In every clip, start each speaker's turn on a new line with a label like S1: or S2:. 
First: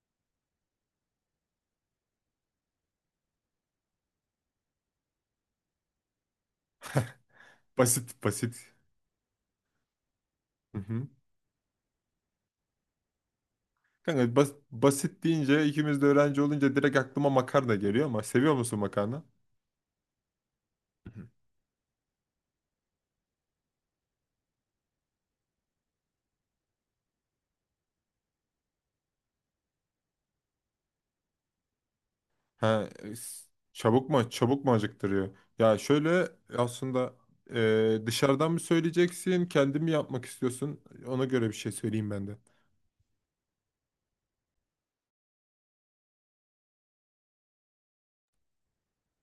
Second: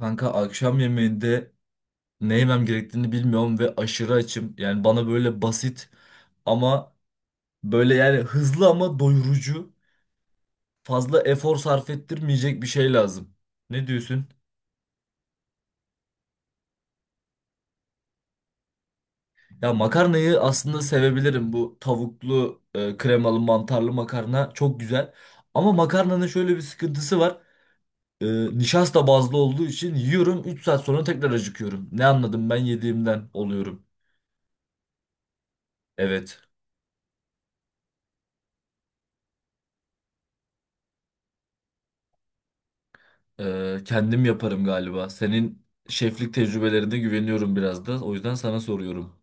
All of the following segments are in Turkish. S1: Kanka akşam yemeğinde ne yemem gerektiğini bilmiyorum ve aşırı açım. Yani bana böyle basit ama böyle yani
S2: Basit
S1: hızlı
S2: basit.
S1: ama doyurucu,
S2: Hı hı.
S1: fazla efor sarf ettirmeyecek bir şey lazım. Ne diyorsun?
S2: Kanka basit deyince ikimiz de öğrenci olunca direkt aklıma makarna geliyor ama seviyor musun makarna?
S1: Ya makarnayı aslında
S2: Hı hı.
S1: sevebilirim. Bu tavuklu, kremalı, mantarlı makarna çok güzel. Ama makarnanın şöyle bir sıkıntısı var. E, Nişasta bazlı olduğu için yiyorum 3 saat sonra tekrar acıkıyorum. Ne anladım ben
S2: Ha,
S1: yediğimden oluyorum.
S2: çabuk mu çabuk mu acıktırıyor? Ya şöyle
S1: Evet.
S2: aslında dışarıdan mı söyleyeceksin, kendin mi yapmak istiyorsun? Ona göre bir şey söyleyeyim ben de.
S1: Kendim yaparım galiba. Senin şeflik tecrübelerine güveniyorum biraz da. O yüzden sana soruyorum.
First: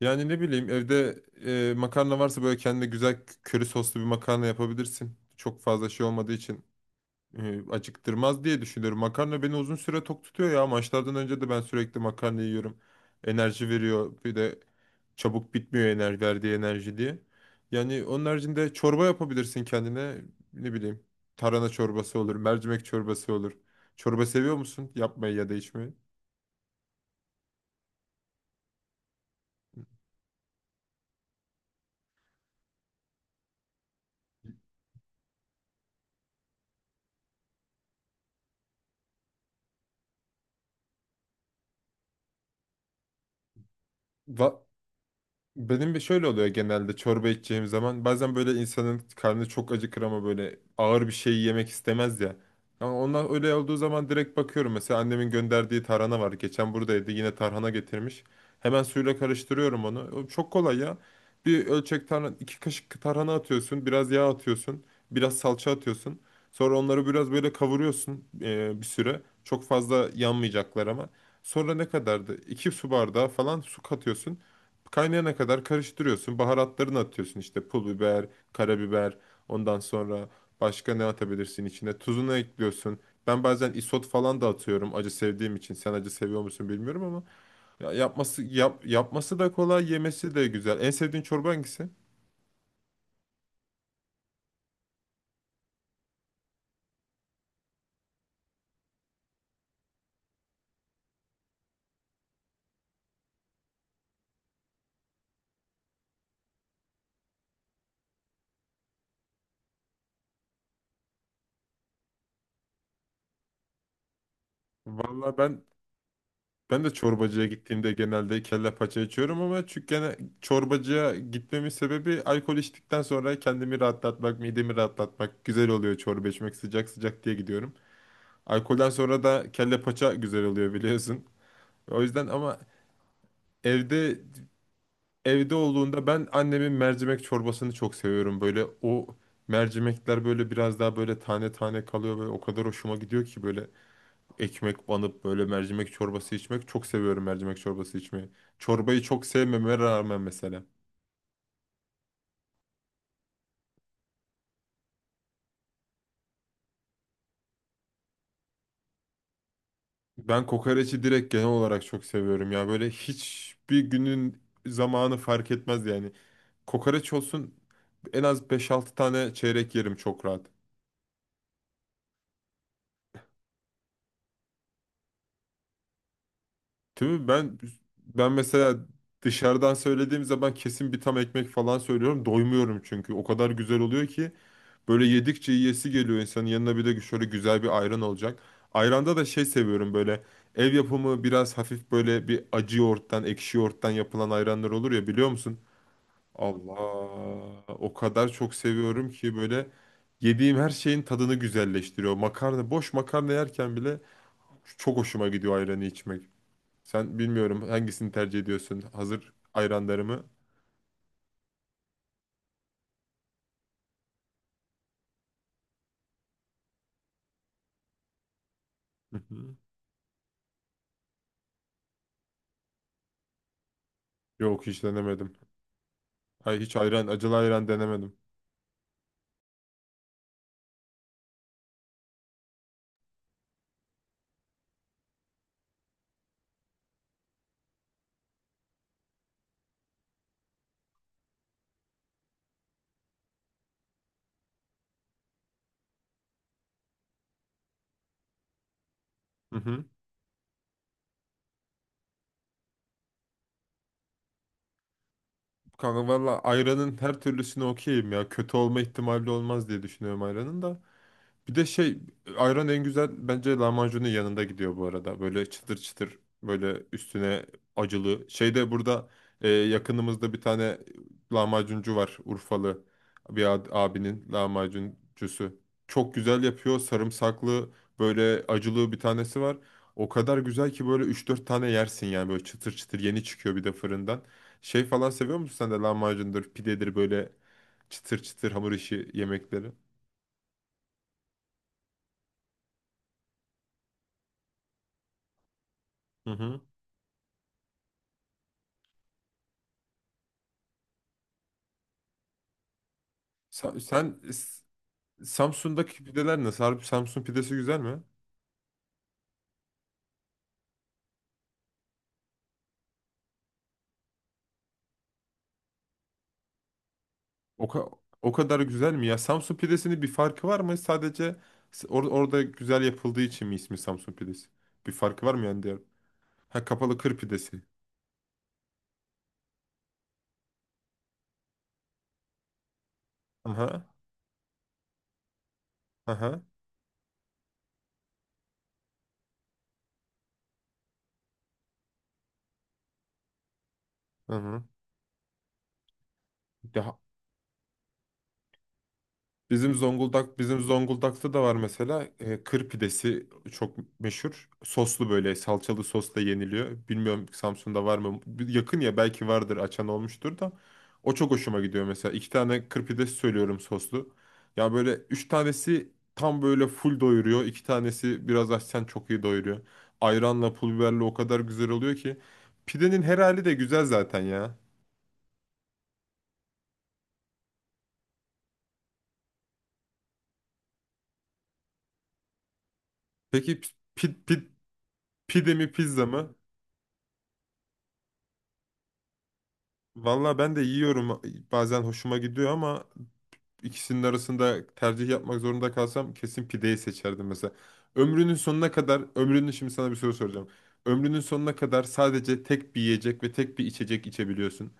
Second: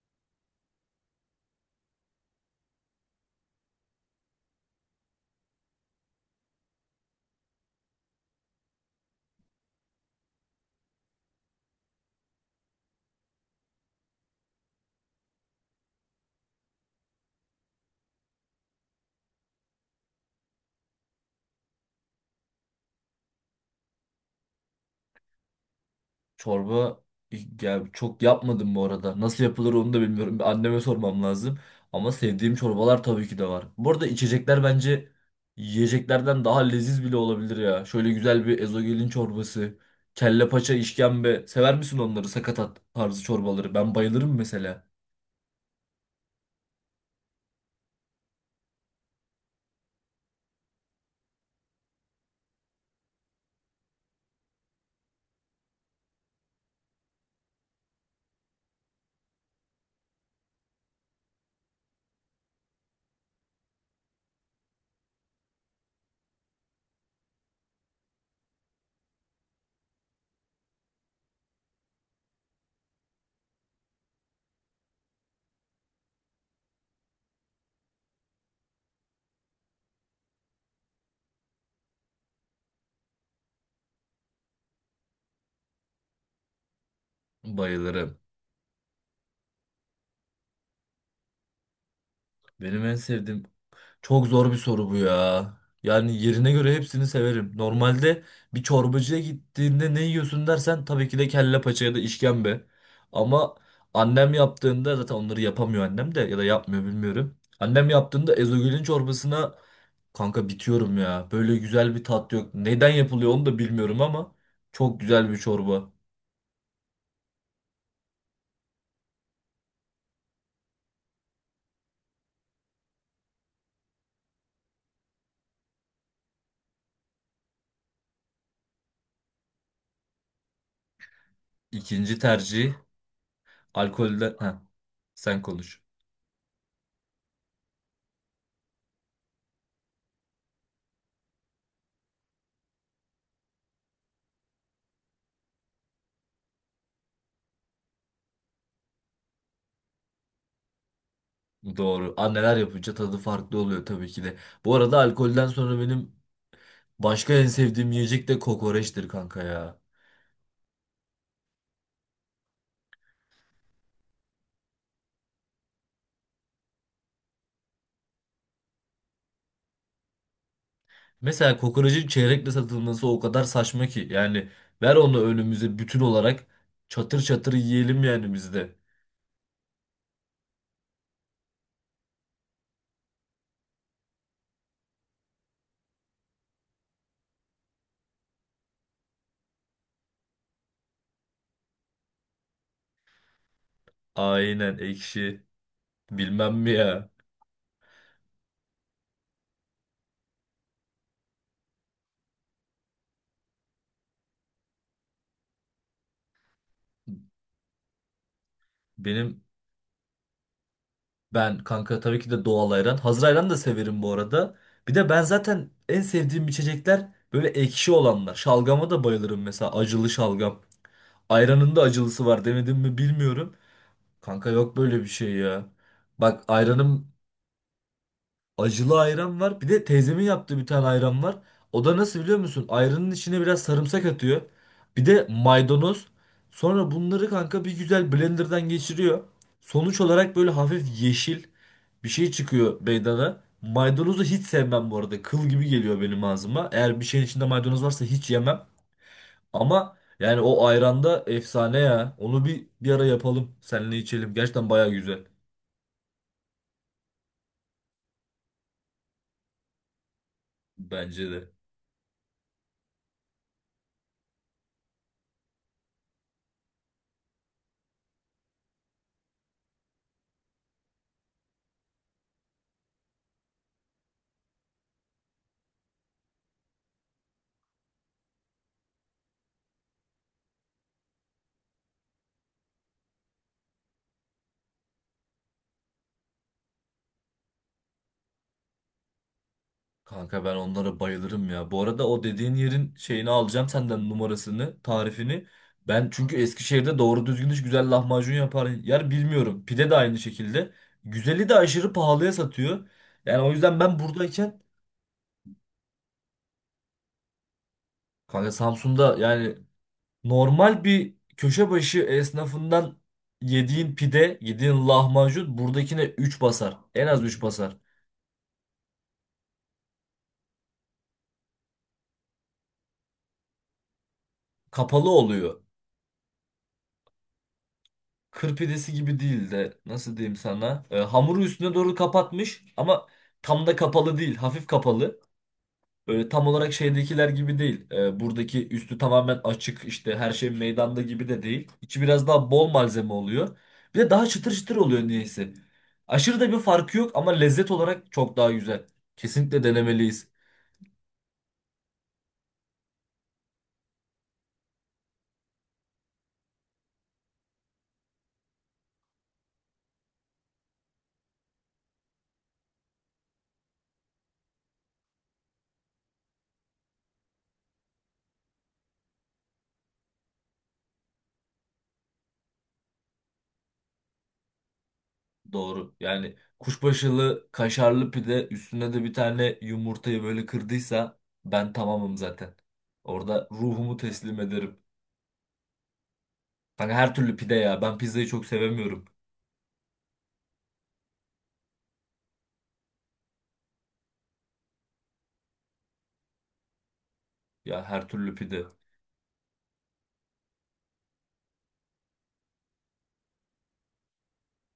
S2: Yani ne bileyim evde makarna varsa böyle kendine güzel köri soslu bir makarna yapabilirsin. Çok fazla şey olmadığı için acıktırmaz diye düşünüyorum. Makarna beni uzun süre tok tutuyor ya. Maçlardan önce de ben sürekli makarna yiyorum. Enerji veriyor. Bir de çabuk bitmiyor verdiği enerji diye. Yani onun haricinde çorba yapabilirsin kendine. Ne bileyim. Tarhana çorbası olur, mercimek çorbası olur. Çorba seviyor musun? Yapmayı ya da içmeyi.
S1: Çorba ya çok yapmadım bu arada. Nasıl yapılır onu da bilmiyorum. Bir anneme sormam lazım. Ama sevdiğim çorbalar tabii ki de var. Bu arada içecekler bence yiyeceklerden daha leziz bile olabilir ya. Şöyle güzel bir ezogelin çorbası, kelle paça, işkembe. Sever misin onları? Sakatat tarzı çorbaları. Ben bayılırım
S2: Va-
S1: mesela.
S2: Benim bir şöyle oluyor genelde çorba içeceğim zaman. Bazen böyle insanın karnı çok acıkır ama böyle ağır bir şey yemek istemez ya. Ama onlar öyle olduğu zaman direkt bakıyorum. Mesela annemin gönderdiği tarhana var. Geçen buradaydı yine tarhana getirmiş. Hemen suyla karıştırıyorum onu. O çok kolay ya. Bir ölçek tarhana, iki kaşık tarhana atıyorsun. Biraz yağ atıyorsun. Biraz salça atıyorsun. Sonra onları biraz böyle kavuruyorsun bir süre. Çok fazla yanmayacaklar ama. Sonra ne kadardı? İki su bardağı falan su katıyorsun. Kaynayana kadar karıştırıyorsun. Baharatlarını atıyorsun işte pul biber, karabiber. Ondan sonra başka ne atabilirsin içine? Tuzunu ekliyorsun. Ben bazen isot falan da atıyorum acı sevdiğim için. Sen acı seviyor musun bilmiyorum ama ya
S1: Bayılırım.
S2: yapması da kolay, yemesi de güzel. En sevdiğin çorba hangisi?
S1: Benim en sevdiğim çok zor bir soru bu ya. Yani yerine göre hepsini severim. Normalde bir çorbacıya gittiğinde ne yiyorsun dersen tabii ki de kelle paça ya da işkembe. Ama annem yaptığında zaten onları yapamıyor annem de ya da yapmıyor bilmiyorum. Annem yaptığında ezogelin çorbasına kanka bitiyorum ya. Böyle güzel bir tat yok. Neden yapılıyor onu da bilmiyorum ama çok güzel
S2: Vallahi
S1: bir
S2: ben
S1: çorba.
S2: ben de çorbacıya gittiğimde genelde kelle paça içiyorum ama çünkü gene çorbacıya gitmemin sebebi alkol içtikten sonra kendimi rahatlatmak, midemi rahatlatmak güzel oluyor çorba içmek sıcak sıcak diye gidiyorum. Alkolden sonra da kelle paça güzel oluyor biliyorsun. O
S1: İkinci
S2: yüzden ama
S1: tercih
S2: evde
S1: alkolden. Heh, sen
S2: evde
S1: konuş.
S2: olduğunda ben annemin mercimek çorbasını çok seviyorum. Böyle o mercimekler böyle biraz daha böyle tane tane kalıyor ve o kadar hoşuma gidiyor ki böyle ekmek banıp böyle mercimek çorbası içmek çok seviyorum mercimek çorbası içmeyi. Çorbayı çok sevmeme rağmen mesela.
S1: Doğru. Anneler yapınca tadı farklı oluyor tabii ki de. Bu arada alkolden sonra benim başka en sevdiğim yiyecek de kokoreçtir kanka ya.
S2: Ben kokoreçi direkt genel olarak çok seviyorum ya. Böyle hiçbir günün zamanı fark etmez yani. Kokoreç olsun en az beş altı tane çeyrek yerim çok rahat.
S1: Mesela kokorecin çeyrekle satılması o kadar saçma ki. Yani ver onu önümüze bütün olarak
S2: Değil
S1: çatır
S2: mi?
S1: çatır yiyelim
S2: Ben
S1: yani biz
S2: mesela
S1: de.
S2: dışarıdan söylediğim zaman kesin bir tam ekmek falan söylüyorum. Doymuyorum çünkü. O kadar güzel oluyor ki böyle yedikçe yiyesi geliyor insanın. Yanına bir de şöyle güzel bir ayran olacak. Ayranda da şey seviyorum böyle ev yapımı biraz hafif böyle bir acı yoğurttan, ekşi yoğurttan yapılan ayranlar
S1: Aynen
S2: olur ya biliyor
S1: ekşi.
S2: musun?
S1: Bilmem mi
S2: Allah
S1: ya.
S2: o kadar çok seviyorum ki böyle yediğim her şeyin tadını güzelleştiriyor. Makarna, boş makarna yerken bile çok hoşuma gidiyor ayranı içmek. Sen bilmiyorum hangisini tercih ediyorsun? Hazır
S1: Benim
S2: ayranları mı?
S1: ben kanka tabii ki de doğal ayran. Hazır ayran da severim bu arada. Bir de ben zaten en sevdiğim içecekler böyle ekşi olanlar. Şalgama da
S2: Hı
S1: bayılırım
S2: hı.
S1: mesela acılı şalgam. Ayranın da acılısı var demedim mi bilmiyorum. Kanka
S2: Yok
S1: yok
S2: hiç
S1: böyle bir şey
S2: denemedim.
S1: ya. Bak
S2: Ay hiç
S1: ayranım
S2: acılı ayran denemedim.
S1: acılı ayran var. Bir de teyzemin yaptığı bir tane ayran var. O da nasıl biliyor musun? Ayranın içine biraz sarımsak atıyor. Bir de maydanoz. Sonra bunları kanka bir güzel blenderdan geçiriyor. Sonuç olarak böyle hafif yeşil bir şey çıkıyor meydana. Maydanozu hiç sevmem bu arada. Kıl gibi geliyor benim ağzıma. Eğer bir şeyin içinde maydanoz varsa hiç yemem.
S2: Hı hı.
S1: Ama yani o ayranda efsane ya. Onu bir ara yapalım. Seninle içelim. Gerçekten baya güzel.
S2: Kanka valla ayranın her türlüsüne okeyim ya. Kötü olma ihtimali olmaz diye düşünüyorum ayranın da.
S1: Bence
S2: Bir
S1: de.
S2: de şey ayran en güzel bence lahmacunun yanında gidiyor bu arada. Böyle çıtır çıtır böyle üstüne acılı. Şeyde burada yakınımızda bir tane lahmacuncu var Urfalı bir abinin lahmacuncusu. Çok güzel yapıyor sarımsaklı böyle acılı bir tanesi var. O kadar güzel ki böyle üç dört tane yersin yani böyle çıtır çıtır yeni çıkıyor bir de fırından. Şey falan seviyor musun sen de lahmacundur pidedir böyle çıtır çıtır hamur işi yemekleri?
S1: Kanka ben onlara bayılırım ya. Bu arada o dediğin yerin şeyini alacağım senden numarasını, tarifini. Ben
S2: Hı
S1: çünkü
S2: hı.
S1: Eskişehir'de doğru düzgün hiç güzel lahmacun yapar yer bilmiyorum. Pide de aynı şekilde. Güzeli de aşırı pahalıya satıyor. Yani o
S2: Sa-
S1: yüzden ben
S2: Sen, S-
S1: buradayken
S2: Samsun'daki pideler nasıl? Harbi Samsun pidesi güzel mi?
S1: kanka Samsun'da yani normal bir köşe başı esnafından yediğin pide, yediğin lahmacun buradakine 3 basar. En az 3
S2: O,
S1: basar.
S2: o kadar güzel mi ya? Samsun pidesinin bir farkı var mı? Sadece orada güzel yapıldığı için mi ismi Samsun pidesi? Bir
S1: Kapalı
S2: farkı var mı yani
S1: oluyor.
S2: diğer? Ha kapalı kır pidesi.
S1: Kır pidesi gibi değil de nasıl diyeyim sana? Hamuru üstüne doğru kapatmış ama tam da
S2: Aha.
S1: kapalı değil. Hafif kapalı. Böyle
S2: Aha.
S1: tam olarak şeydekiler gibi değil. Buradaki üstü tamamen açık işte her şey meydanda gibi de değil. İçi biraz daha bol malzeme oluyor. Bir de daha çıtır
S2: Aha.
S1: çıtır oluyor niyeyse. Aşırı da bir farkı yok ama lezzet olarak çok daha güzel. Kesinlikle denemeliyiz.
S2: Bizim Zonguldak'ta da var mesela kır pidesi çok meşhur. Soslu böyle salçalı sosla yeniliyor. Bilmiyorum Samsun'da var mı? Yakın ya belki vardır açan olmuştur da. O çok hoşuma gidiyor mesela. İki tane kır pidesi söylüyorum soslu. Ya böyle üç tanesi tam böyle full doyuruyor. İki tanesi biraz açsan çok iyi doyuruyor. Ayranla pul biberle o kadar güzel oluyor ki. Pidenin her hali de güzel zaten ya.
S1: Doğru. Yani kuşbaşılı kaşarlı pide üstüne de bir tane yumurtayı böyle kırdıysa ben tamamım zaten. Orada
S2: Peki
S1: ruhumu teslim ederim.
S2: pide mi pizza mı?
S1: Kanka her türlü pide ya. Ben pizzayı çok sevemiyorum.
S2: Valla ben de yiyorum bazen hoşuma gidiyor ama ikisinin arasında tercih yapmak zorunda kalsam kesin pideyi seçerdim mesela.
S1: Ya her türlü pide.
S2: Ömrünün şimdi sana bir soru soracağım. Ömrünün sonuna kadar sadece tek bir yiyecek ve tek bir içecek içebiliyorsun.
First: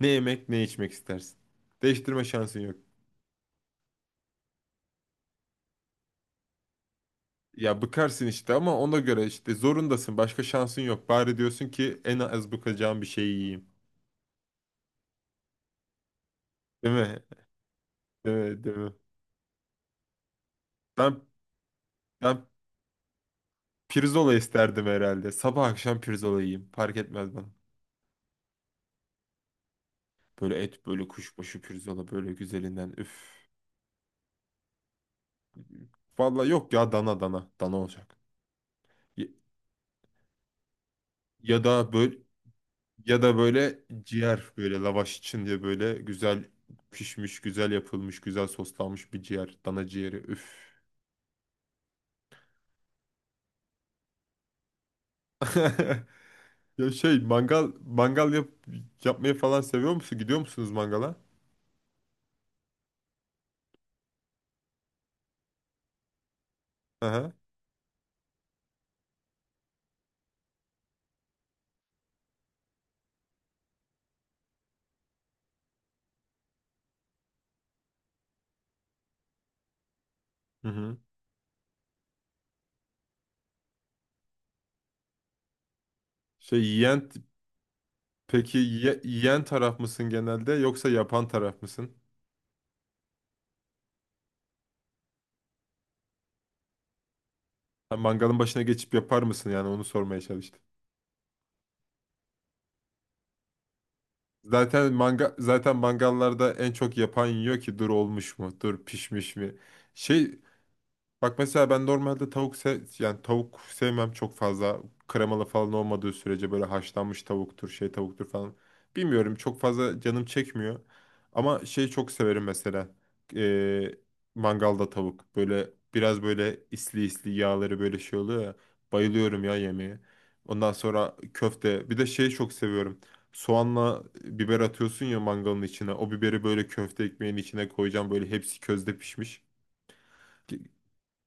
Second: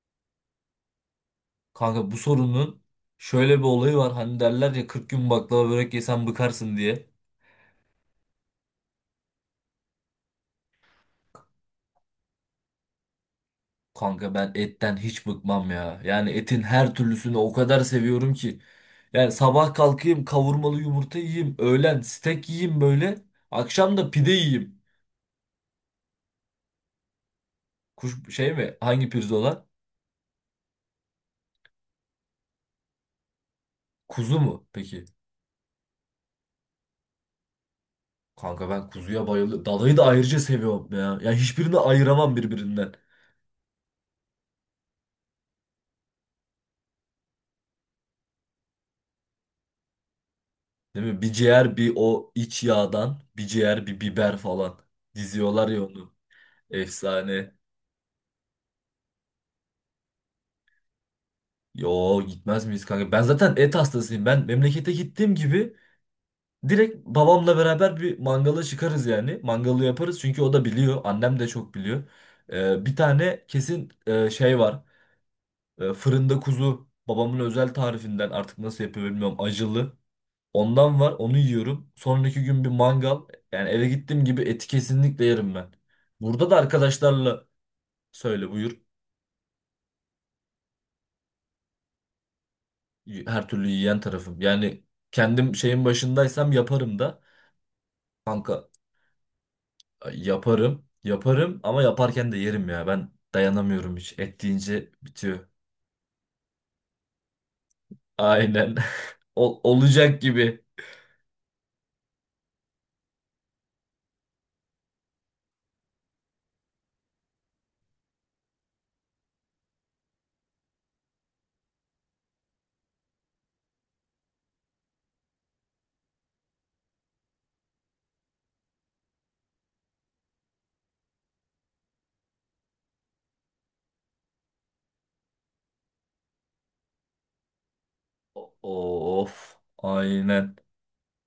S2: Ne yemek ne içmek istersin.
S1: Kanka bu
S2: Değiştirme şansın yok.
S1: sorunun şöyle bir olayı var. Hani derler ya 40 gün baklava börek yesen bıkarsın diye.
S2: Ya bıkarsın işte ama ona göre işte zorundasın. Başka şansın yok. Bari diyorsun ki en az bıkacağım bir şeyi yiyeyim.
S1: Kanka ben etten hiç bıkmam ya. Yani etin
S2: Değil
S1: her
S2: mi?
S1: türlüsünü o kadar seviyorum
S2: Değil
S1: ki.
S2: mi? Değil mi?
S1: Yani sabah kalkayım kavurmalı yumurta
S2: Ben
S1: yiyeyim. Öğlen
S2: ben
S1: steak yiyeyim böyle. Akşam da pide
S2: Pirzola
S1: yiyeyim.
S2: isterdim herhalde. Sabah akşam pirzola yiyeyim. Fark etmez bana.
S1: Kuş, şey mi? Hangi pirzola?
S2: Böyle et, böyle kuşbaşı pirzola, böyle güzelinden. Üf.
S1: Kuzu mu? Peki.
S2: Vallahi yok ya dana dana. Dana olacak.
S1: Kanka ben
S2: Ya,
S1: kuzuya bayılıyorum. Dalayı da ayrıca seviyorum ya. Yani
S2: ya
S1: hiçbirini
S2: da böyle
S1: ayıramam birbirinden.
S2: ya da böyle ciğer böyle lavaş için diye böyle güzel pişmiş, güzel yapılmış, güzel soslanmış bir ciğer. Dana ciğeri. Üf.
S1: Değil mi? Bir ciğer bir o iç yağdan bir ciğer bir biber falan diziyorlar ya onu.
S2: Ya şey
S1: Efsane.
S2: mangal yap, yapmayı falan seviyor musun? Gidiyor musunuz mangala?
S1: Yo gitmez miyiz kanka? Ben zaten et hastasıyım. Ben memlekete gittiğim gibi direkt
S2: Aha.
S1: babamla beraber bir mangala çıkarız yani. Mangalı yaparız çünkü o da biliyor. Annem de çok biliyor. Bir tane kesin şey var. Fırında kuzu. Babamın özel tarifinden artık nasıl yapıyor bilmiyorum. Acılı.
S2: Hı hı.
S1: Ondan var onu yiyorum. Sonraki gün bir mangal. Yani eve gittiğim gibi eti kesinlikle yerim ben. Burada da
S2: Şey yiyen
S1: arkadaşlarla söyle
S2: Peki
S1: buyur.
S2: yiyen taraf mısın genelde yoksa yapan taraf mısın?
S1: Her türlü yiyen tarafım. Yani kendim şeyin başındaysam yaparım da.
S2: Ha, mangalın
S1: Kanka
S2: başına geçip yapar mısın yani onu sormaya çalıştım.
S1: yaparım. Yaparım ama yaparken de yerim ya. Ben dayanamıyorum hiç. Et deyince bitiyor.
S2: Zaten mangallarda en çok yapan yiyor ki dur olmuş mu?
S1: Aynen.
S2: Dur pişmiş mi?
S1: Olacak
S2: Şey
S1: gibi.
S2: bak mesela ben normalde tavuk se yani tavuk sevmem çok fazla. Kremalı falan olmadığı sürece böyle haşlanmış tavuktur, şey tavuktur falan. Bilmiyorum çok fazla canım çekmiyor. Ama şey çok severim mesela. Ee, mangalda tavuk. Böyle biraz böyle isli isli yağları böyle şey oluyor ya. Bayılıyorum ya yemeğe. Ondan sonra köfte. Bir de şeyi çok seviyorum. Soğanla biber atıyorsun ya mangalın içine. O biberi böyle köfte ekmeğin içine koyacağım. Böyle hepsi közde pişmiş.
S1: Of. Aynen.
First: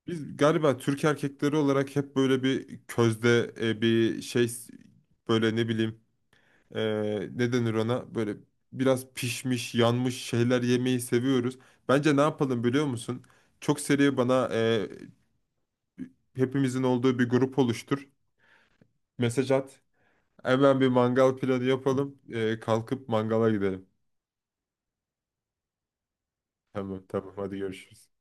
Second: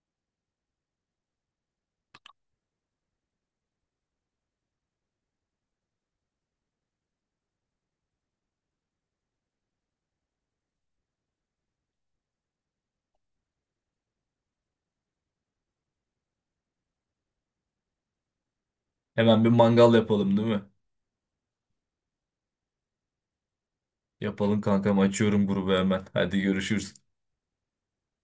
S2: Biz galiba Türk erkekleri olarak hep böyle bir közde bir böyle ne bileyim e, ne denir ona böyle biraz pişmiş yanmış şeyler yemeyi seviyoruz. Bence ne yapalım biliyor musun? Çok seri bana hepimizin olduğu bir grup oluştur.
S1: Hemen bir
S2: Mesaj at.
S1: mangal yapalım değil mi?
S2: Hemen bir mangal planı yapalım. Kalkıp mangala gidelim.
S1: Yapalım kankam. Açıyorum grubu hemen. Hadi görüşürüz.
S2: Tamam tamam hadi görüşürüz.